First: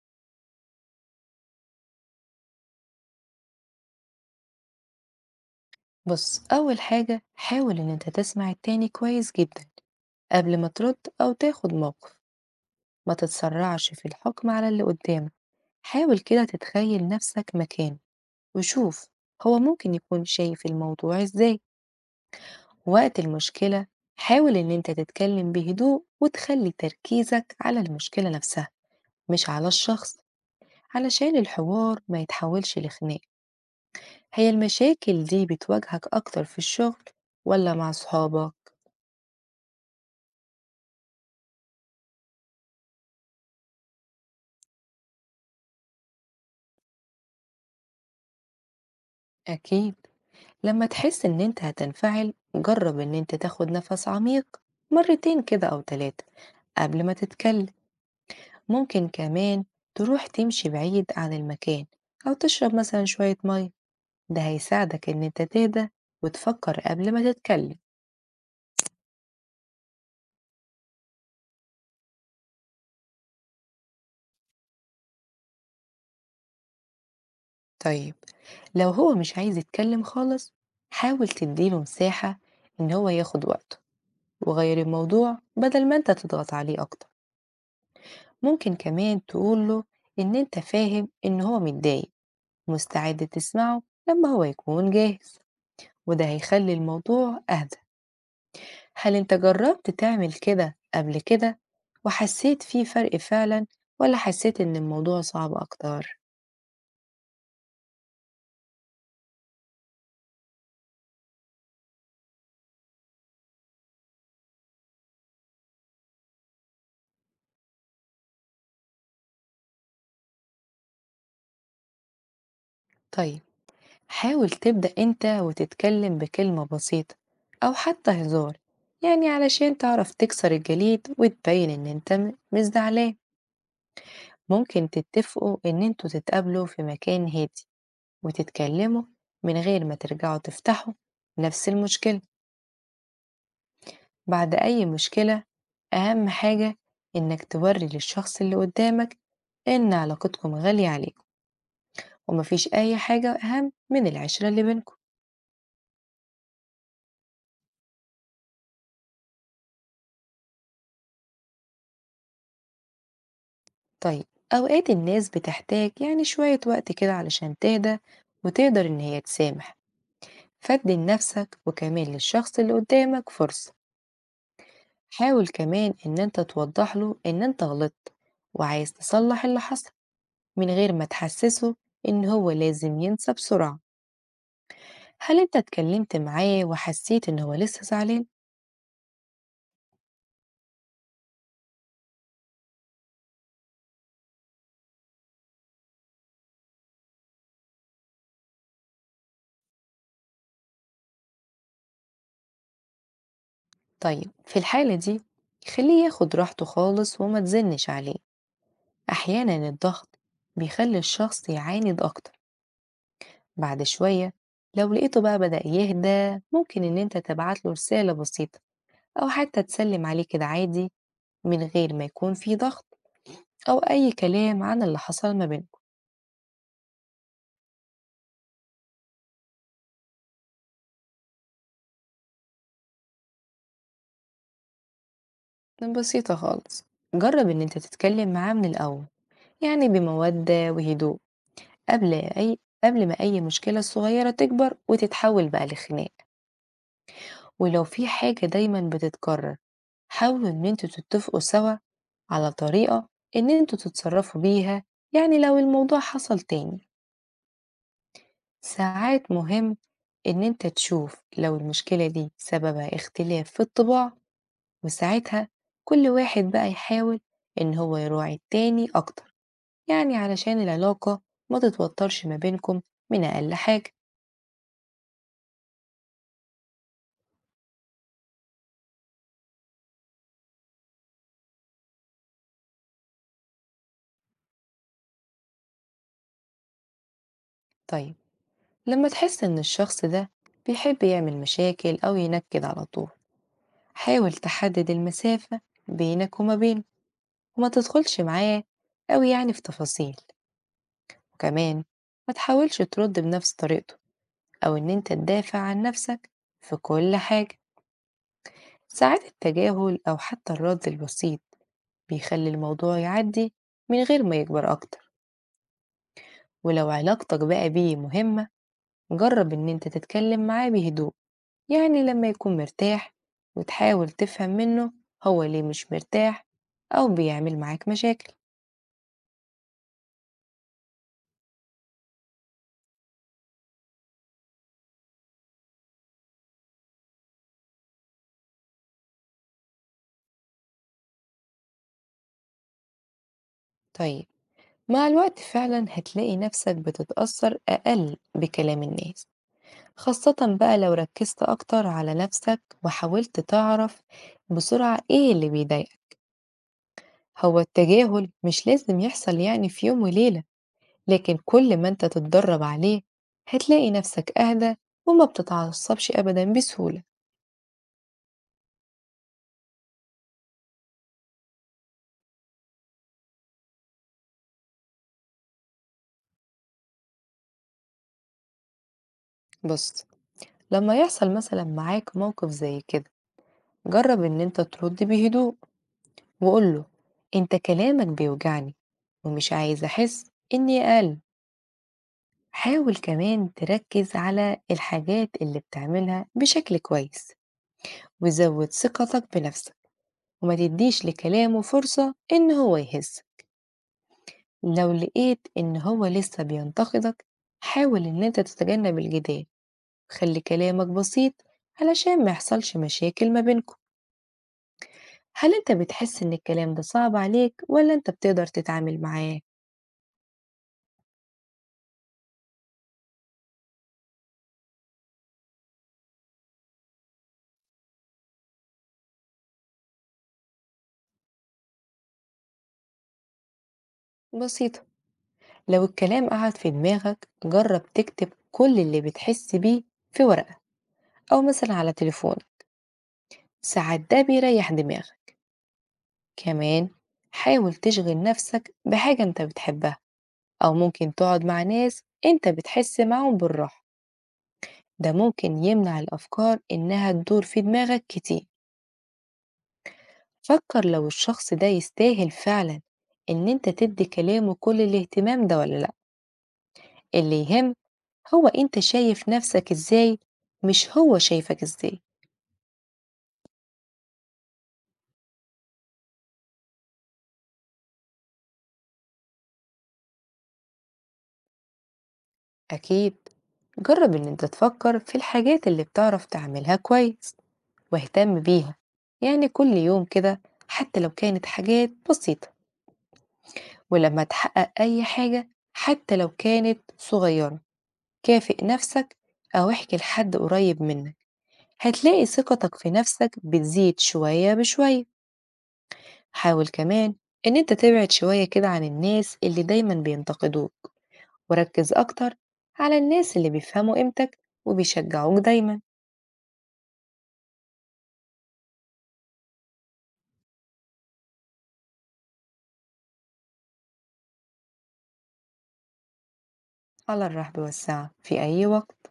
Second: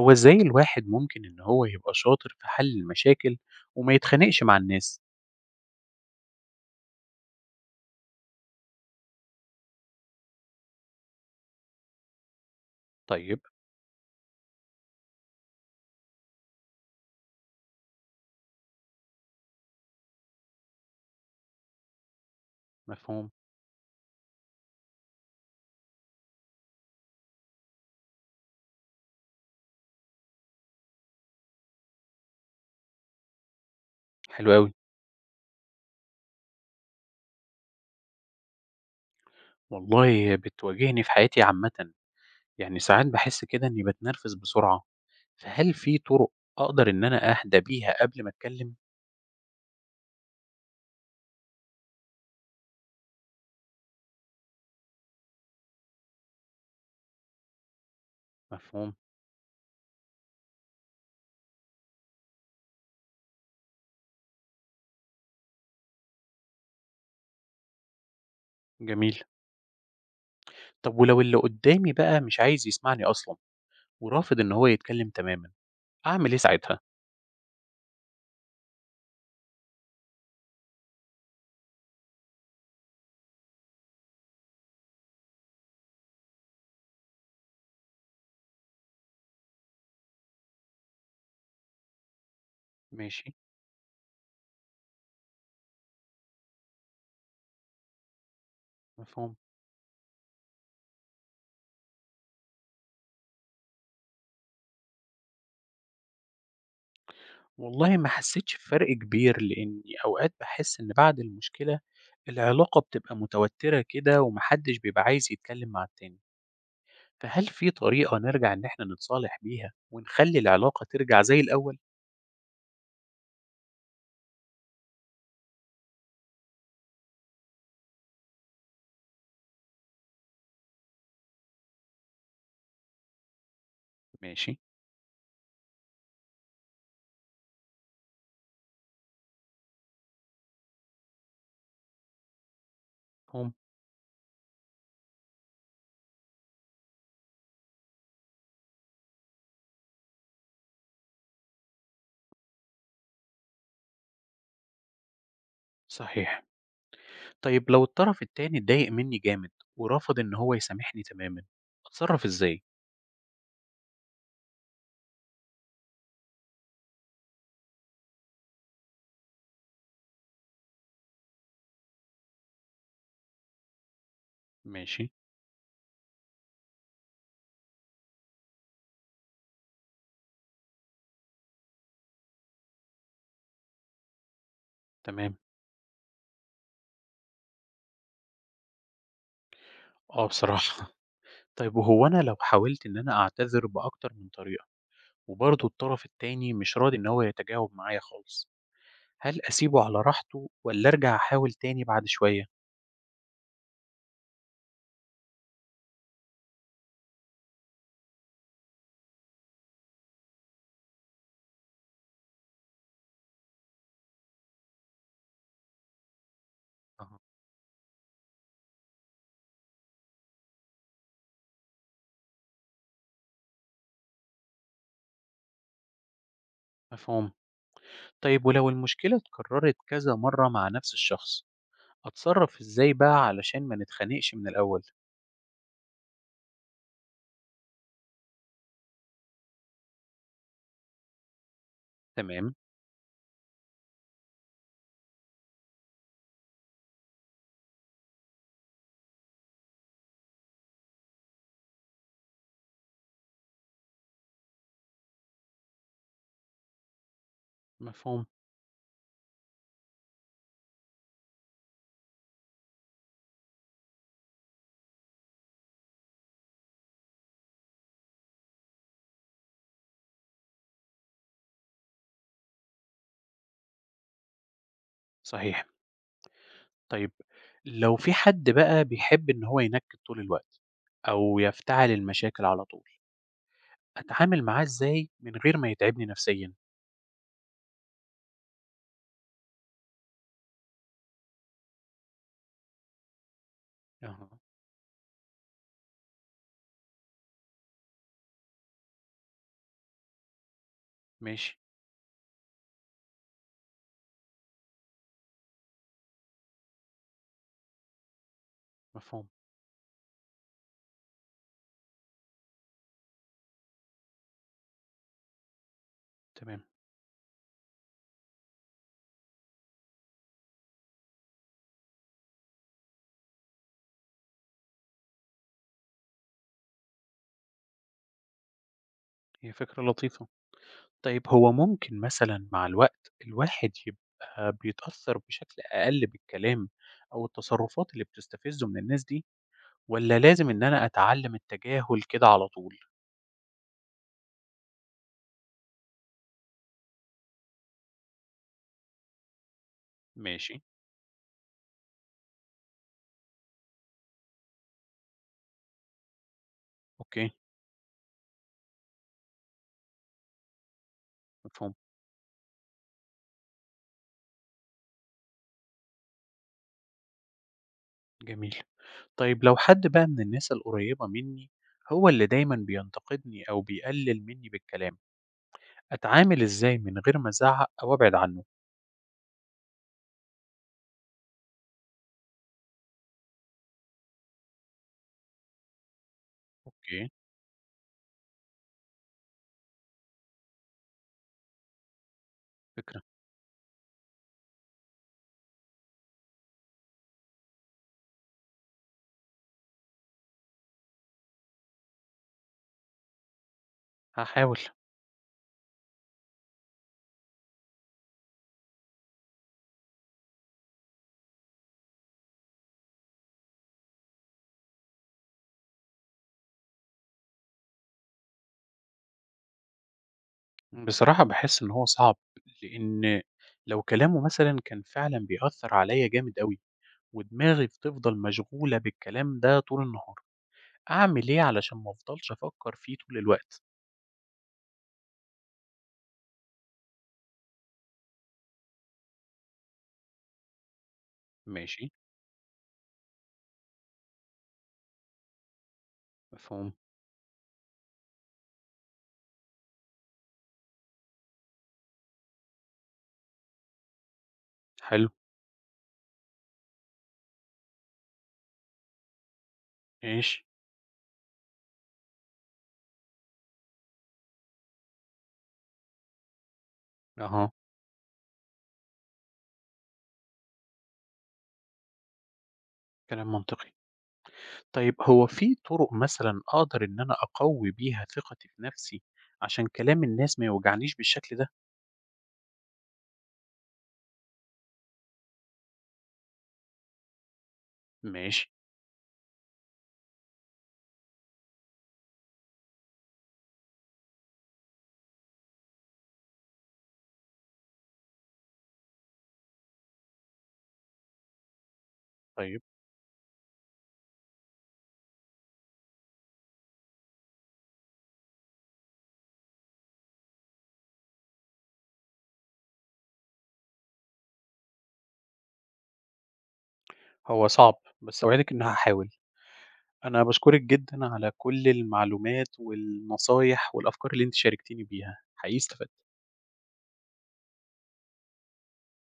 هو ازاي الواحد ممكن ان هو يبقى شاطر في حل المشاكل وما يتخانقش مع الناس؟ بص، أول حاجة حاول إن أنت تسمع التاني كويس جدا قبل ما ترد أو تاخد موقف. ما طيب. تتسرعش في الحكم على اللي قدامك. حاول كده تتخيل نفسك مكانه وشوف هو ممكن يكون شايف الموضوع إزاي وقت مفهوم. المشكلة. حاول إن أنت تتكلم بهدوء وتخلي تركيزك على المشكلة نفسها، مش على الشخص، علشان الحوار ما يتحولش لخناق. حلو هي قوي. المشاكل دي بتواجهك أكتر في الشغل ولا مع صحابك؟ والله بتواجهني في حياتي عامة، يعني ساعات بحس كده اني بتنرفز بسرعة، فهل في طرق اقدر ان انا اهدى بيها قبل ما اتكلم؟ أكيد، لما تحس إن أنت هتنفعل جرب إن أنت تاخد نفس عميق مرتين كده أو تلاتة قبل ما تتكلم. مفهوم. ممكن كمان تروح تمشي بعيد عن المكان، أو تشرب مثلا شوية مية، ده هيساعدك إن أنت تهدى وتفكر قبل ما تتكلم. جميل. طب ولو اللي قدامي بقى مش عايز يسمعني اصلا، ورافض ان هو يتكلم تماما، اعمل ايه ساعتها؟ طيب، لو هو مش عايز يتكلم خالص حاول تديله مساحة إن هو ياخد وقته، وغير الموضوع بدل ما أنت تضغط عليه أكتر. ممكن كمان تقوله إن أنت فاهم إن هو متضايق، مستعد ماشي. تسمعه لما هو يكون جاهز، وده هيخلي الموضوع أهدى. هل أنت مفهوم. جربت تعمل كده قبل كده وحسيت فيه فرق فعلا، ولا حسيت إن الموضوع صعب أكتر؟ والله ما حسيتش بفرق كبير، لإني أوقات باحس إن بعد المشكلة العلاقة بتبقى متوترة كده وما حدش بيبقى عايز يتكلم مع التاني، فهل في طريقة نرجع إن إحنا نتصالح بيها ونخلي العلاقة ترجع زي الأول؟ طيب، حاول تبدأ أنت وتتكلم بكلمة بسيطة أو حتى هزار، يعني علشان تعرف تكسر الجليد وتبين إن أنت مش زعلان. ماشي، ممكن تتفقوا إن أنتوا تتقابلوا في مكان هادي وتتكلموا، من غير ما ترجعوا تفتحوا نفس المشكلة. مفهوم، بعد أي مشكلة أهم حاجة إنك توري للشخص اللي قدامك إن علاقتكم غالية عليكم، ومفيش أي حاجة أهم من العشرة اللي بينكم. صحيح. طيب لو الطرف التاني اتضايق مني جامد ورفض إن هو يسامحني تمامًا، أتصرف إزاي؟ طيب، أوقات الناس بتحتاج يعني شوية وقت كده علشان تهدى وتقدر إن هي تسامح، فدي لنفسك وكمان للشخص اللي قدامك فرصة. ماشي. حاول كمان إن أنت توضح له إن أنت غلطت وعايز تصلح اللي حصل، من غير ما تحسسه إن هو لازم ينسى بسرعة. تمام. هل انت اتكلمت معاه وحسيت ان هو لسه زعلان؟ آه بصراحة. طيب وهو أنا لو حاولت إن أنا أعتذر بأكتر من طريقة وبرضه الطرف التاني مش راضي إن هو يتجاوب معايا خالص، هل أسيبه على راحته والّا أرجع أحاول تاني بعد شوية؟ طيب، في الحالة دي خليه ياخد راحته خالص وما تزنش عليه. احيانا الضغط بيخلي الشخص يعاند اكتر. بعد شوية، لو لقيته بقى بدأ يهدى ممكن ان انت أها. تبعت له رسالة بسيطة، او حتى تسلم عليه كده عادي، من غير ما يكون في ضغط او اي كلام عن اللي حصل ما بينكم. مفهوم. طيب ولو المشكلة اتكررت كذا مرة مع نفس الشخص، أتصرف إزاي بقى علشان ما نتخانقش من الأول؟ بسيطة خالص، جرب ان انت تتكلم معاه من الاول، يعني بمودة وهدوء، قبل تمام. أي قبل ما أي مشكلة صغيرة تكبر وتتحول بقى لخناق. ولو في حاجة دايما بتتكرر، حاولوا إن انتوا تتفقوا سوا على طريقة إن انتوا تتصرفوا بيها، يعني لو الموضوع حصل تاني. مفهوم. ساعات مهم إن انت تشوف لو المشكلة دي سببها اختلاف في الطباع، وساعتها كل واحد بقى يحاول إن هو يراعي التاني أكتر، يعني علشان العلاقة ما تتوترش ما بينكم من أقل حاجة. صحيح. طيب لو في حد بقى بيحب إن هو ينكد طول الوقت أو يفتعل المشاكل على طول، أتعامل معاه إزاي من غير ما يتعبني نفسيًا؟ طيب، لما تحس إن الشخص ده بيحب يعمل مشاكل أو ينكد على طول أها. حاول تحدد المسافة بينك وما بينه، وما تدخلش معاه أو يعني في تفاصيل. ماشي. وكمان ما تحاولش ترد بنفس طريقته، أو إن أنت تدافع عن نفسك في كل حاجة. ساعات مفهوم. التجاهل أو حتى الرد البسيط بيخلي الموضوع يعدي من غير ما يكبر أكتر. تمام. ولو علاقتك بقى بيه مهمة جرب إن أنت تتكلم معاه بهدوء، يعني لما يكون مرتاح، وتحاول تفهم منه هو ليه مش مرتاح أو بيعمل معاك مشاكل. هي فكرة لطيفة. طيب هو ممكن مثلًا مع الوقت الواحد يبقى بيتأثّر بشكل أقل بالكلام أو التصرّفات اللي بتستفزّه من الناس دي، والّا لازم إن أنا أتعلّم التجاهل كده على طول؟ طيب، مع الوقت فعلا هتلاقي نفسك بتتأثر أقل بكلام الناس، خاصة ماشي. بقى لو ركزت أكتر على نفسك وحاولت تعرف بسرعة إيه اللي بيضايقك. أوكي. هو التجاهل مش لازم يحصل يعني في يوم وليلة، لكن مفهوم. كل ما انت تتدرب عليه هتلاقي نفسك أهدى وما بتتعصبش أبدا بسهولة. جميل. طيب لو حد بقى من الناس القريّبة منّي هو اللي دايمًا بينتقدني أو بيقلِّل منّي بالكلام، أتعامل إزاي من غير ما أزعّق أو أبعد عنّه؟ بص، لما يحصل مثلا معاك موقف زي كده جرب ان انت ترد بهدوء وقوله أوكي. انت كلامك بيوجعني ومش عايز احس اني اقل. حاول فكرة. كمان تركز على الحاجات اللي بتعملها بشكل كويس، وزود ثقتك بنفسك، وما تديش لكلامه فرصة ان هو يهز. هاحاول. لو لقيت ان هو لسه بينتقدك حاول ان انت تتجنب الجدال، خلي كلامك بسيط علشان ما يحصلش مشاكل ما بينكم. هل أنت بتحس إن الكلام ده صعب عليك، ولا أنت بتقدر تتعامل معاه؟ بصراحة باحس إن هو صعب، لإن لو كلامه مثلًا كان فعلًا بيأثّر عليّا جامد أوي، ودماغي بتفضل مشغولة بالكلام ده طول النهار، أعمل إيه علشان ما أفضلش أفكّر فيه طول الوقت؟ بسيطة، لو الكلام قعد في دماغك جرب تكتب كل اللي بتحس بيه في ورقة، أو مثلا ماشي. على تليفون، ساعات ده بيريح دماغك. مفهوم. كمان، حاول تشغل نفسك بحاجة أنت بتحبها، أو ممكن تقعد مع ناس أنت بتحس معاهم بالراحة، حلو. ده ممكن يمنع الأفكار إنها تدور في دماغك كتير. ماشي. فكر لو الشخص ده يستاهل فعلا إن أنت تدي كلامه كل الاهتمام ده ولا لأ. اللي أها. يهم هو أنت شايف نفسك إزاي، مش هو شايفك إزاي. كلام منطقي. طيب هو في طُرق مثلًا أقدر إن أنا أقوّي بيها ثقتي في نَفْسي عشان كلام الناس ما يوجعنيش بالشكل ده؟ أكيد، جرب إن أنت تفكر في الحاجات اللي بتعرف تعملها كويس واهتم ماشي. بيها، يعني كل يوم كده، حتى لو كانت حاجات بسيطة. ولما تحقق أي حاجة حتى لو كانت صغيرة كافئ نفسك أو احكي لحد قريب منك، هتلاقي طيب. ثقتك في نفسك بتزيد شوية بشوية. حاول كمان إن أنت تبعد شوية كده عن الناس اللي دايما بينتقدوك، وركز أكتر على الناس اللي بيفهموا قيمتك وبيشجعوك دايما. هو صعب، بس أوعدِك إني هاحاول. أنا باشكرِك جدًا على كل المعلومات والنصايح والأفكار اللي أنتِ شاركتيني بيها، حقيقي استفدت. على الرحب والسعة في أي وقت.